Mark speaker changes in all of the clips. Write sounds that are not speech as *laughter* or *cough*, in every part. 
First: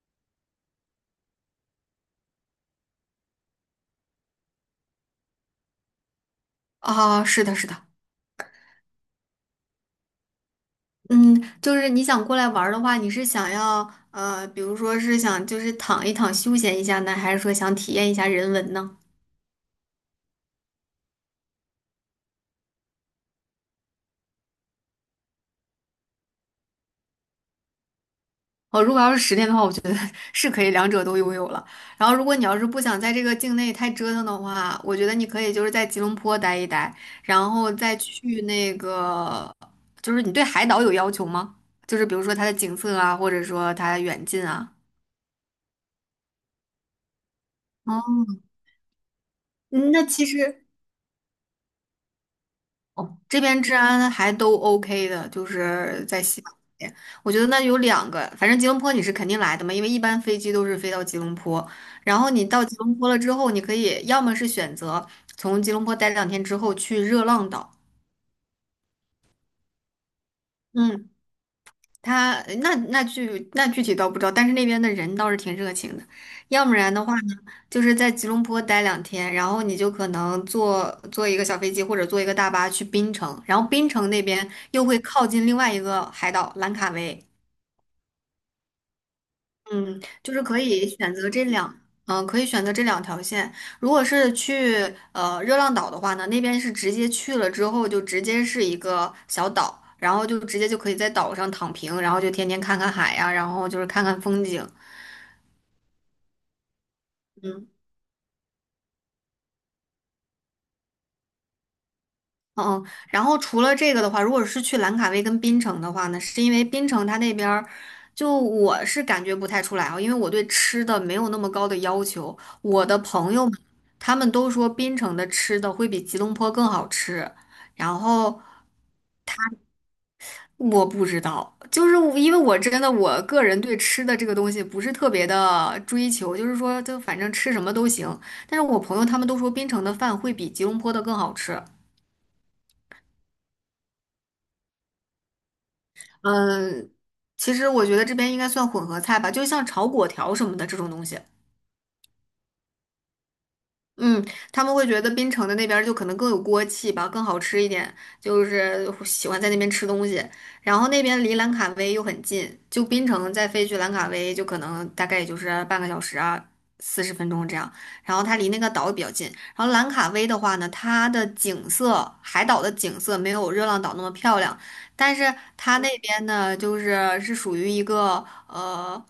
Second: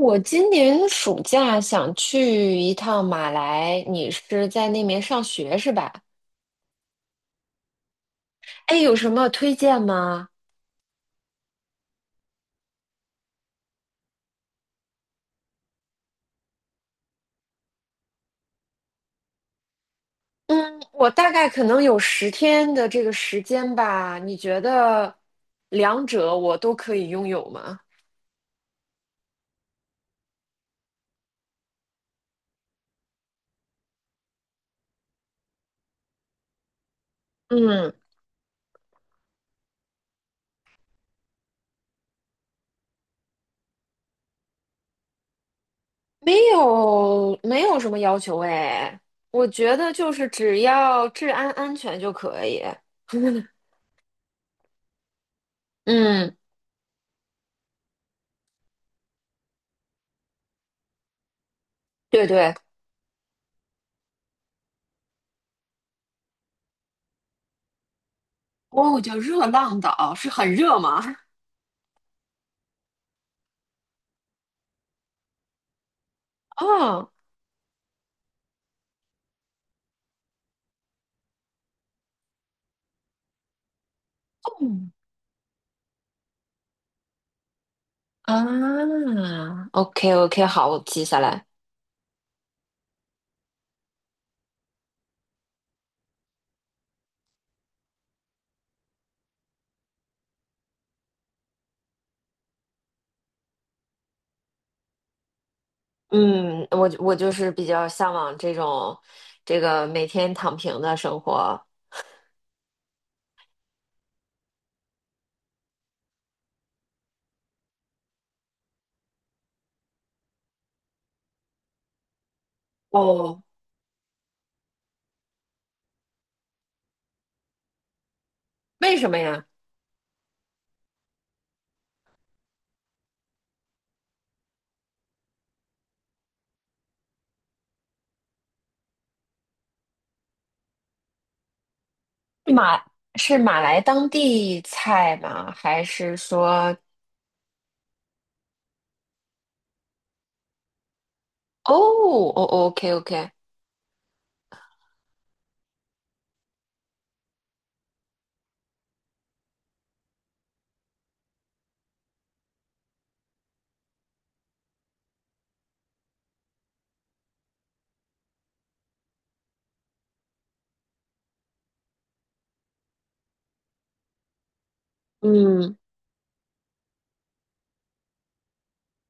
Speaker 1: 我今年暑假想去一趟马来，你是在那边上学是吧？
Speaker 2: 啊，是的，是的，
Speaker 1: 哎，有什么推荐吗？
Speaker 2: 嗯，就是你想过来玩儿的话，你是想要比如说是想就是躺一躺休闲一下呢，还是说想体验一下人文呢？
Speaker 1: 嗯，我大概可能有10天的这个时间吧，你觉得两者我都可以拥有吗？
Speaker 2: 哦，如果要是10天的话，我觉得 *laughs* 是可以两者都拥有了。然后，如果你要是不想在这个境内太折腾的话，我觉得你可以就是在吉隆坡待一待，然后
Speaker 1: 嗯，
Speaker 2: 再去那个，就是你对海岛有要求吗？就是比如说它的景色啊，或者说它的远近啊。
Speaker 1: 没有，没有什么要
Speaker 2: 哦，
Speaker 1: 求哎，我觉
Speaker 2: 嗯
Speaker 1: 得
Speaker 2: 那
Speaker 1: 就
Speaker 2: 其
Speaker 1: 是只
Speaker 2: 实。
Speaker 1: 要治安安全就可以。
Speaker 2: 哦，这边
Speaker 1: *laughs*
Speaker 2: 治安还都 OK 的，就是在
Speaker 1: 嗯，
Speaker 2: 西马那边。我觉得那有两个，反正吉隆坡你是肯定来的嘛，因为一般飞机都是飞到吉隆坡。然
Speaker 1: 对
Speaker 2: 后你
Speaker 1: 对。
Speaker 2: 到吉隆坡了之后，你可以要么是选择从吉隆坡待两天之后去热浪岛，
Speaker 1: 哦，叫热浪岛，是很热吗？
Speaker 2: 嗯，他那具体倒不知道，但是那边的人倒是挺热情的。要不然的
Speaker 1: 哦，
Speaker 2: 话呢，就是在吉隆坡待两天，然后你就可能坐一个小飞机或者坐一个大巴去槟城，然后槟城那边又会靠近另外一个海岛兰卡威，
Speaker 1: 啊，OK
Speaker 2: 嗯，就是
Speaker 1: OK，
Speaker 2: 可
Speaker 1: 好，我
Speaker 2: 以
Speaker 1: 记
Speaker 2: 选
Speaker 1: 下
Speaker 2: 择这
Speaker 1: 来。
Speaker 2: 两，可以选择这两条线。如果是去热浪岛的话呢，那边是直接去了之后就直接是一个小岛，然后就直接就可以在岛上躺平，然后就天天看看海呀、然后就是看看风景。
Speaker 1: 嗯，我就是比
Speaker 2: 嗯。
Speaker 1: 较向往这种这个每天躺平的生活。
Speaker 2: 嗯，然后除了这个的话，如果是去兰卡威跟槟城的话呢，是因为槟城它那边儿，就我是感觉不太出来啊，因为我对吃的没有那么高的要求。我的朋
Speaker 1: 哦，
Speaker 2: 友们，他们都说槟城的吃的会比吉隆坡更好吃，然后
Speaker 1: 为什么呀？
Speaker 2: 我不知道，就是我因为我真的我个人对吃的这个东西不是特别的追求，就是说就反正吃什么都行。但是我朋友他们都说槟城的饭会比吉隆坡的更好吃。
Speaker 1: 马是马来当地菜吗？还是说
Speaker 2: 嗯，其实我觉得这边应该算混合菜吧，就像炒粿条什么的这种东西。
Speaker 1: 哦哦，OK OK，
Speaker 2: 嗯，他们会觉得槟城的那边儿就可能更有锅气吧，更好吃一点，就是喜欢在那边吃东西。然后那边离兰卡威又很近，就槟城再飞去兰卡威，就可能大概也就是半个小时啊，40分钟这样。然后它离那个岛也比较近。然后兰卡威的话呢，它的景色，海岛的景色没有热浪岛那么漂亮，但是
Speaker 1: 嗯，
Speaker 2: 它那边呢，就是是属于一个。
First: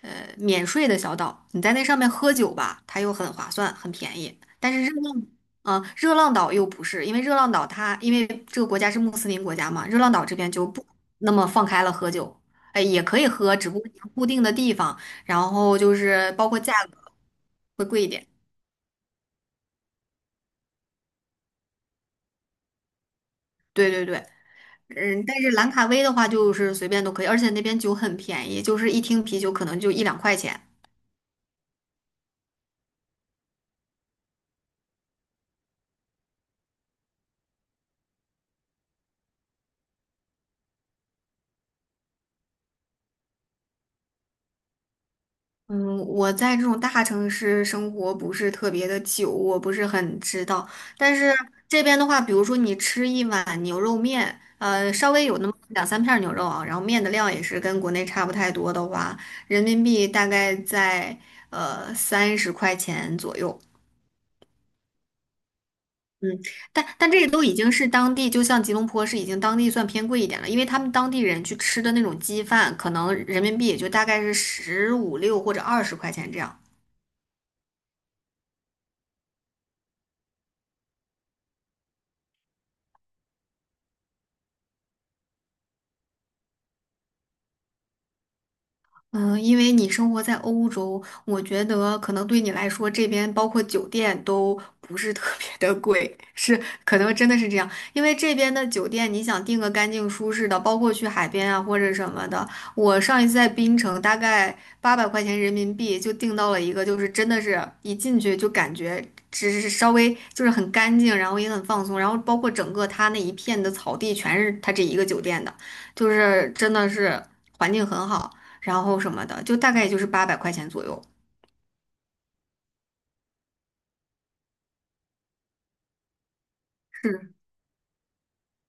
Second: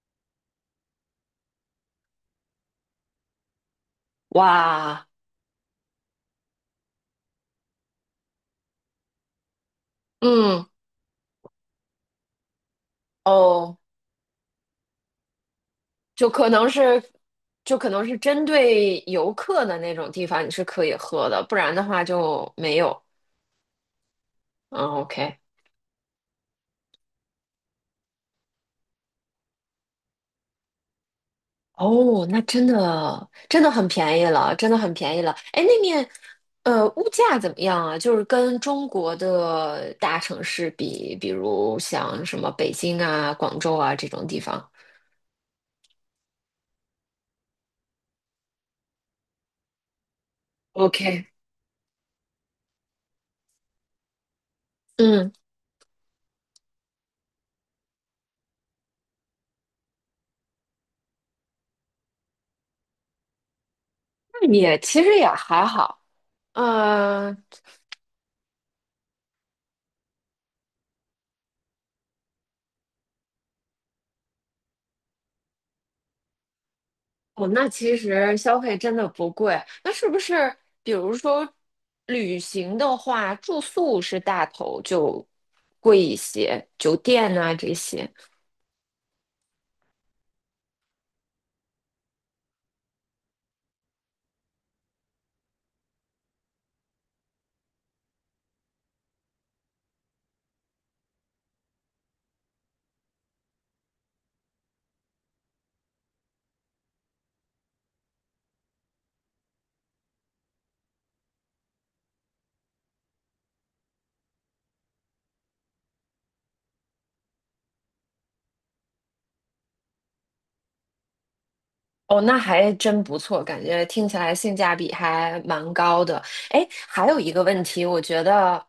Speaker 2: 免税的小岛，你在那上面喝酒吧，它又很划算，很便宜。但是
Speaker 1: 哇，
Speaker 2: 热浪岛又不是，因为热浪岛它因为这个国家是穆斯林国家嘛，热浪岛这边
Speaker 1: 嗯
Speaker 2: 就不那么放开了喝酒，哎，也可以喝，只
Speaker 1: 哦，
Speaker 2: 不过你要固定的地方，然后就
Speaker 1: 就
Speaker 2: 是
Speaker 1: 可
Speaker 2: 包括
Speaker 1: 能
Speaker 2: 价格
Speaker 1: 是就
Speaker 2: 会
Speaker 1: 可
Speaker 2: 贵
Speaker 1: 能
Speaker 2: 一
Speaker 1: 是
Speaker 2: 点。
Speaker 1: 针对游客的那种地方，你是可以喝的，不然的话就没有。
Speaker 2: 对对对，
Speaker 1: 嗯
Speaker 2: 嗯，但
Speaker 1: ，OK。
Speaker 2: 是兰卡威的话就是随便都可以，而且那边酒很便宜，就是一听啤酒可能就一两块钱。
Speaker 1: 哦，那真的真的很便宜了，真的很便宜了。哎，那面，物价怎么样啊？就是跟中国的大城市比，比如像什么北京啊、广州啊这种地方。
Speaker 2: 嗯，我在这种大城市生活不是特别的久，我不是很知道。但
Speaker 1: OK，
Speaker 2: 是这边的话，比如说你吃一碗牛肉面，稍微
Speaker 1: 嗯，
Speaker 2: 有那么两三片儿牛肉啊，然后面的量也是跟国内差不太多的话，人民币大概在30块钱左右。
Speaker 1: 那也其实也还好。
Speaker 2: 嗯，但这个
Speaker 1: 呃，
Speaker 2: 都已经是当地，就像吉隆坡是已经当地算偏贵一点了，因为他们当地人去吃的那种鸡饭，可能人民币也就大概是十五六或者20块钱这样。
Speaker 1: 哦，那其实消费真的不贵。那是不是比如说旅行的话，住宿是大头就贵一些，酒店啊这些？
Speaker 2: 嗯，因为你生活在欧洲，我觉得可能对你来说，这边包括酒店都不是特别的贵，*laughs* 是可能真的是这样。因为这边的酒店，你想订个干净舒适的，包括去海边啊或者什么的，我上一次在槟城，大概八百块钱人民币就订到了一个，就是真的是一进去就感觉只是稍微就是很干净，然后也很放松，然后包括整个它那一片的草地全是它这一个酒店的，就是真的是环境很好。然后什么的，就大概也就是八百块钱左右。
Speaker 1: 哦，那还真不错，感觉听起来性价比还蛮高的。哎，还有
Speaker 2: 是
Speaker 1: 一个问题，我觉得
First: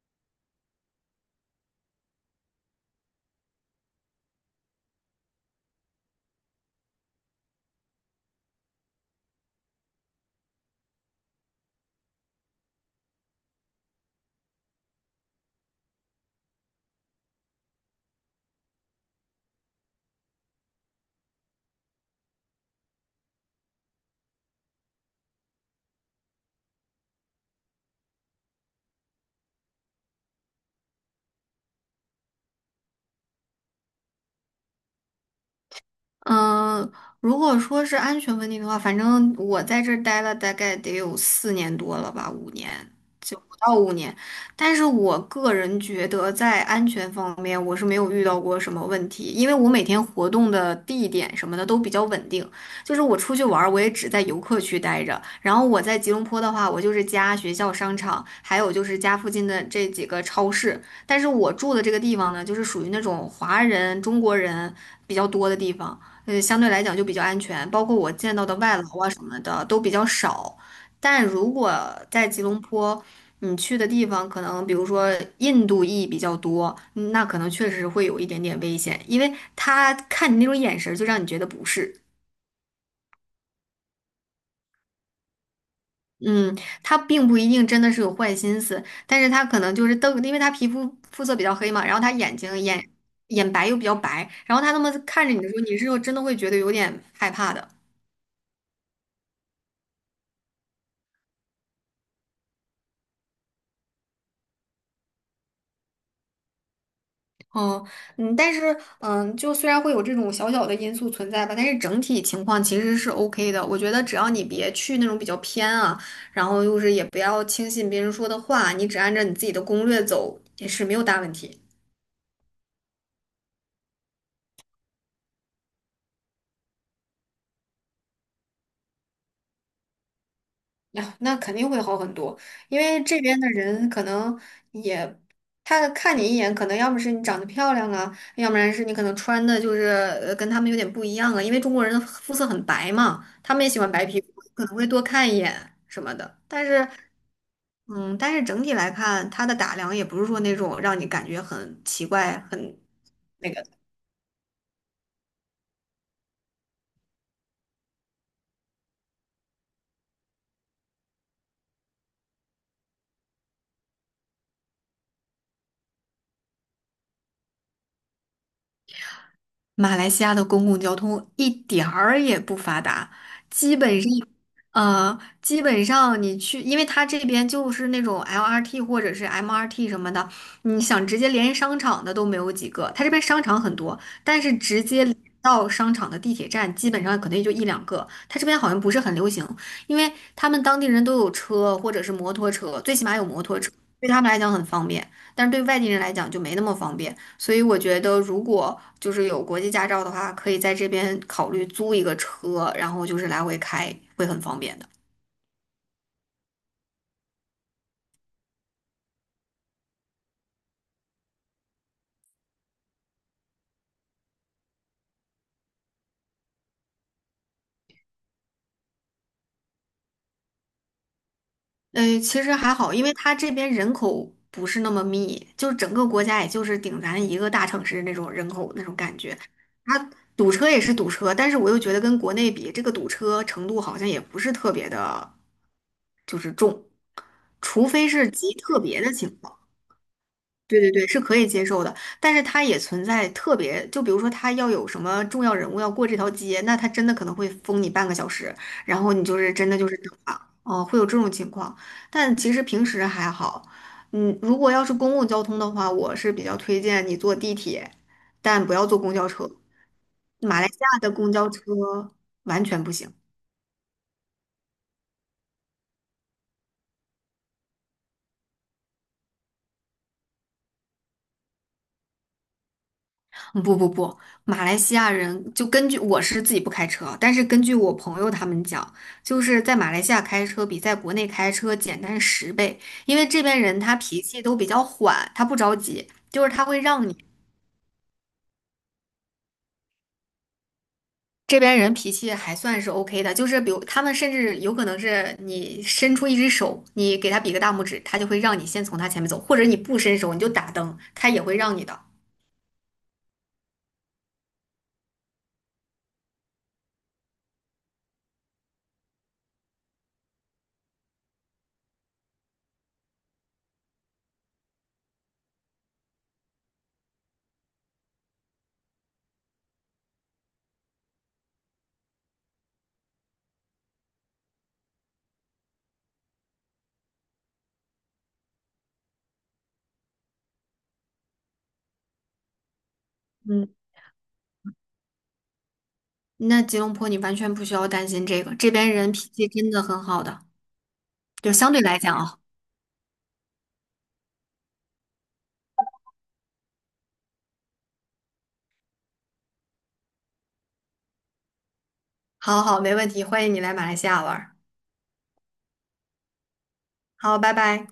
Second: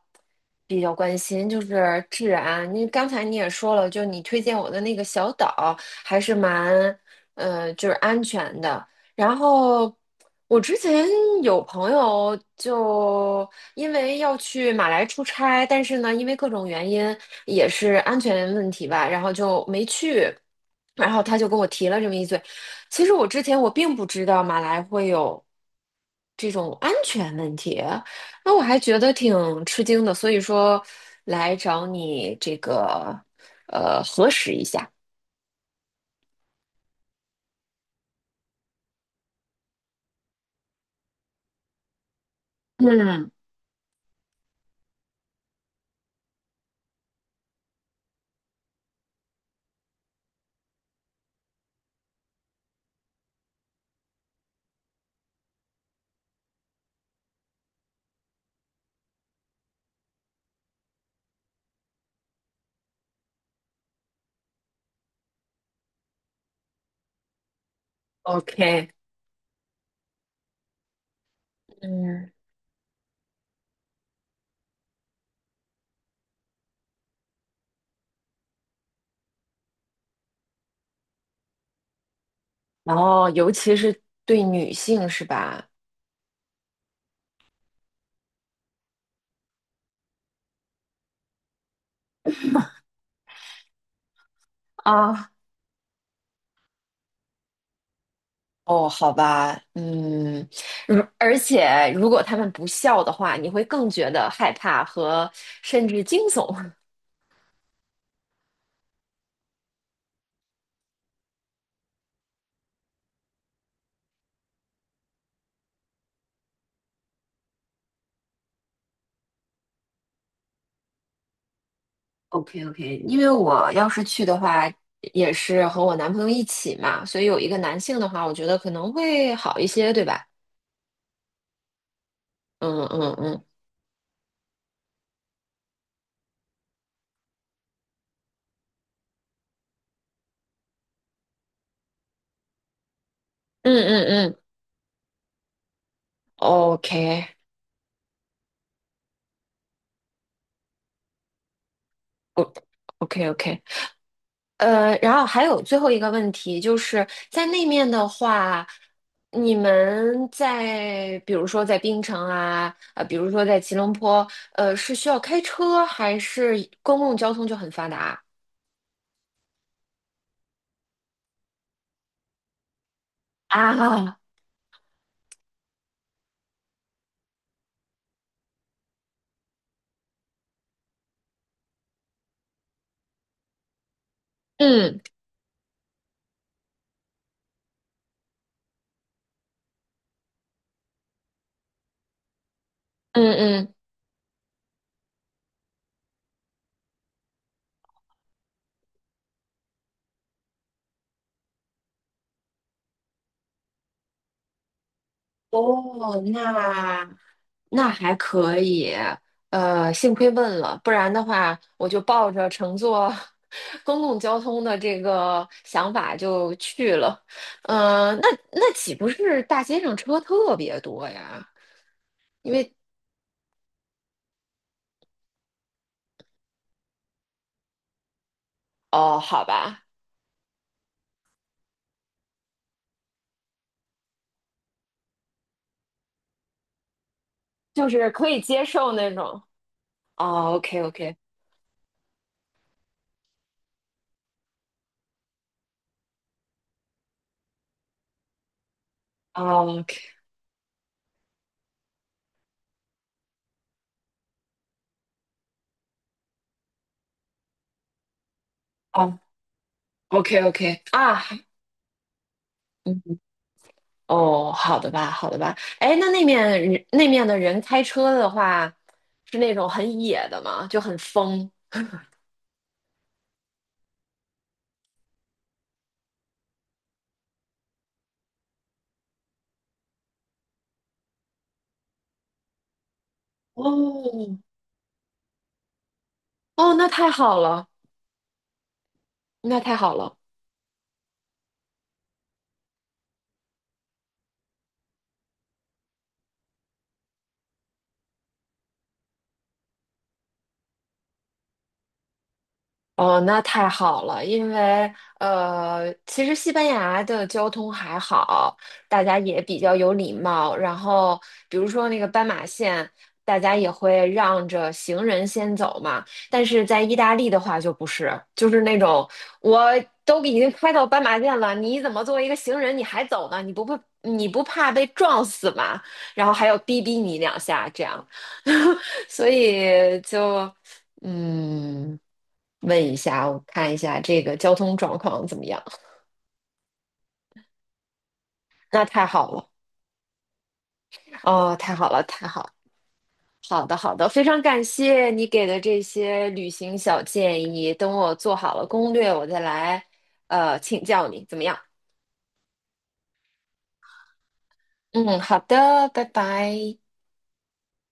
Speaker 1: 比较关心，就是治安。你刚才你也说了，就你推荐我的那个小岛还是蛮，就是安全的。然后我之前有朋友就因为要去马来出差，但是呢，因为各种原因，也是安全问题吧，然后就没去。然后他就跟我提了这么一嘴，其实我之前我并不知道马来会有这种安全问题，那我还觉得挺吃惊的，所以说来找你这个核实一下。
Speaker 2: 嗯，呃如果说是安全问题的话，反正我在这儿待了大概得有4年多了吧，五年，
Speaker 1: 嗯
Speaker 2: 就不到五年。但是我个人觉得，在安全方面，我是没有遇到过什么问题，因为我每天活动的地点什么的都比较稳定。就是我出去玩儿，我也只在游客区待着。然后我在吉隆坡的话，我就是家、学校、商场，还有就是家附近的这几个超市。但是我住的这个地方呢，就是属于那种华人、中国人比较多的地方。相对来讲就比较安全，包括我见到的外劳
Speaker 1: ，OK,
Speaker 2: 啊什么的都比较少。但如果在
Speaker 1: 嗯，
Speaker 2: 吉隆坡，你去的地方可能比如说印度裔比较多，那可能确实会有一点点危险，因为他看你那种眼神儿就让你觉得不是。
Speaker 1: 然后尤其是对女性是吧？
Speaker 2: 嗯，他并不一定真的是有坏心思，但是他可能就是瞪，因为他皮肤肤色比较黑嘛，然后他眼睛眼白又比较白，然后他那么看
Speaker 1: 啊，
Speaker 2: 着你的时候，你是真的会觉得有点害怕的。
Speaker 1: 哦，好吧，嗯，而且如果他们不笑的话，你会更觉得害怕和甚至惊悚。
Speaker 2: 哦，嗯，但是，就虽然会有这种小小的因素存在吧，但是整体情况其实是 OK 的。我觉得只要你别去那种比较偏啊，然后又是也不要轻信别人说的话，你只按照你自己的攻略走也是没有大问题。
Speaker 1: OK OK,因为我要是去的话，也是和我男朋友一起嘛，所以有一个男性的话，我觉得可能会好一些，对吧？
Speaker 2: 呀，那肯定会好很多，因
Speaker 1: 嗯
Speaker 2: 为
Speaker 1: 嗯
Speaker 2: 这边
Speaker 1: 嗯
Speaker 2: 的人可能也，他看你一眼，可能要么是你长得漂亮啊，要不然是你可能穿的就是跟他们有点不一样啊，因为中国人的肤色很白嘛，他们也
Speaker 1: 嗯
Speaker 2: 喜欢
Speaker 1: 嗯
Speaker 2: 白皮肤，
Speaker 1: 嗯
Speaker 2: 可能会多看一眼什么的。但是，
Speaker 1: ，OK
Speaker 2: 嗯，但是整体来看，他的打量也不是说那种让你感觉很奇怪、很。
Speaker 1: OK
Speaker 2: 那
Speaker 1: OK,
Speaker 2: 个。
Speaker 1: 然后还有最后一个问题，就是在那面的话，你们在比如说在槟城啊，比如说在吉隆坡，是需要开车还是公共交通就很发达
Speaker 2: 马来西亚的公共交通一点儿也不发达，基本上，
Speaker 1: 啊？
Speaker 2: 基本上你去，因为它这边就是那种 LRT 或者是 MRT 什么的，你想直接连商场的都没有几个。它这边商场很多，但是直
Speaker 1: 嗯
Speaker 2: 接连到商场的地铁站基本上可能也就一两个。它这边好像不是很流行，因为他们当地人都有车或者是摩托车，最起码
Speaker 1: 嗯
Speaker 2: 有摩托车，
Speaker 1: 嗯
Speaker 2: 对他们来讲很方便，但是对外地人来讲就没那么方便。所以我觉得，如果就是有国际驾照的话，可以在这边考虑租一个车，然后就是来回开，会很方便的。
Speaker 1: 哦，那还可以，幸亏问了，不然的话，我就抱着乘坐 *laughs* 公共交通的这个想法就去了。嗯，那岂不是大街上车特别多呀？
Speaker 2: 嗯，其
Speaker 1: 因
Speaker 2: 实还
Speaker 1: 为
Speaker 2: 好，因为它这边人口不是那么密，就是整个国家也就是顶咱一个大城市那种人口那种感
Speaker 1: 哦，
Speaker 2: 觉。
Speaker 1: 好吧，
Speaker 2: 它堵车也是堵车，但是我又觉得跟国内比，这个堵车程度好像也不是特别的，就是重，除
Speaker 1: 就
Speaker 2: 非
Speaker 1: 是可
Speaker 2: 是
Speaker 1: 以
Speaker 2: 极
Speaker 1: 接
Speaker 2: 特
Speaker 1: 受
Speaker 2: 别的
Speaker 1: 那
Speaker 2: 情
Speaker 1: 种。
Speaker 2: 况。
Speaker 1: 哦
Speaker 2: 对
Speaker 1: ，OK
Speaker 2: 对对，
Speaker 1: OK,
Speaker 2: 是可以接受的，但是它也存在特别，就比如说它要有什么重要人物要过这条街，那它真的可能会封你半个小时，然后你就是
Speaker 1: 哦
Speaker 2: 真的就
Speaker 1: ，OK,
Speaker 2: 是等啊，哦，会有这种情况。但其实平时还好，嗯，如果要是公共交通的话，我是比较推荐你坐地铁，但不要坐公
Speaker 1: 哦
Speaker 2: 交车。
Speaker 1: ，OK
Speaker 2: 马来西
Speaker 1: OK
Speaker 2: 亚的
Speaker 1: 啊，
Speaker 2: 公交车完全不行。
Speaker 1: 嗯。哦，好的吧，好的吧。哎，那面人那面的人开车的话，是那种很野的吗？就很疯。
Speaker 2: 嗯不不不，马来西亚人就根据我是自己不开车，但是根据我朋友他们讲，就是在马来西亚开车比在国内开车简单10倍，因为这边人他脾
Speaker 1: 哦，
Speaker 2: 气都比较缓，他不着急，就是他
Speaker 1: 哦，
Speaker 2: 会
Speaker 1: 那
Speaker 2: 让
Speaker 1: 太
Speaker 2: 你
Speaker 1: 好了，那太好了。
Speaker 2: 这边人脾气还算是 OK 的，就是比如他们甚至有可能是你伸出一只手，你给他比个大拇指，他就会让你先从他前面走，或者你不伸手你就打灯，他也会让你的。
Speaker 1: 哦，那太好了，因为其实西班牙的交通还好，大家也比较有礼貌。然后，比如说那个斑马线，大家也会让着行人先走嘛。但是在意大利的话就不是，就是那种我都已经开到斑马线了，你怎么作为一个行人你还走呢？你不怕被撞死吗？然后还要逼逼你两下，这样，*laughs* 所以就。嗯，问一下，我
Speaker 2: 嗯，
Speaker 1: 看一下这个交通状况怎么样？
Speaker 2: 那吉隆坡你完全不需要担心这个，
Speaker 1: *laughs*
Speaker 2: 这
Speaker 1: 那
Speaker 2: 边
Speaker 1: 太
Speaker 2: 人脾
Speaker 1: 好
Speaker 2: 气
Speaker 1: 了，
Speaker 2: 真的很好的。就
Speaker 1: 哦，
Speaker 2: 相
Speaker 1: 太
Speaker 2: 对
Speaker 1: 好
Speaker 2: 来
Speaker 1: 了，
Speaker 2: 讲
Speaker 1: 太
Speaker 2: 啊，
Speaker 1: 好了好的，好的，非常感谢你给的这些旅行小建议。等我做好了攻略，我再来请教你，怎么样？
Speaker 2: 好好，没问题，欢迎你来马来西亚玩儿
Speaker 1: 嗯，好的，拜拜。
Speaker 2: 好，拜拜。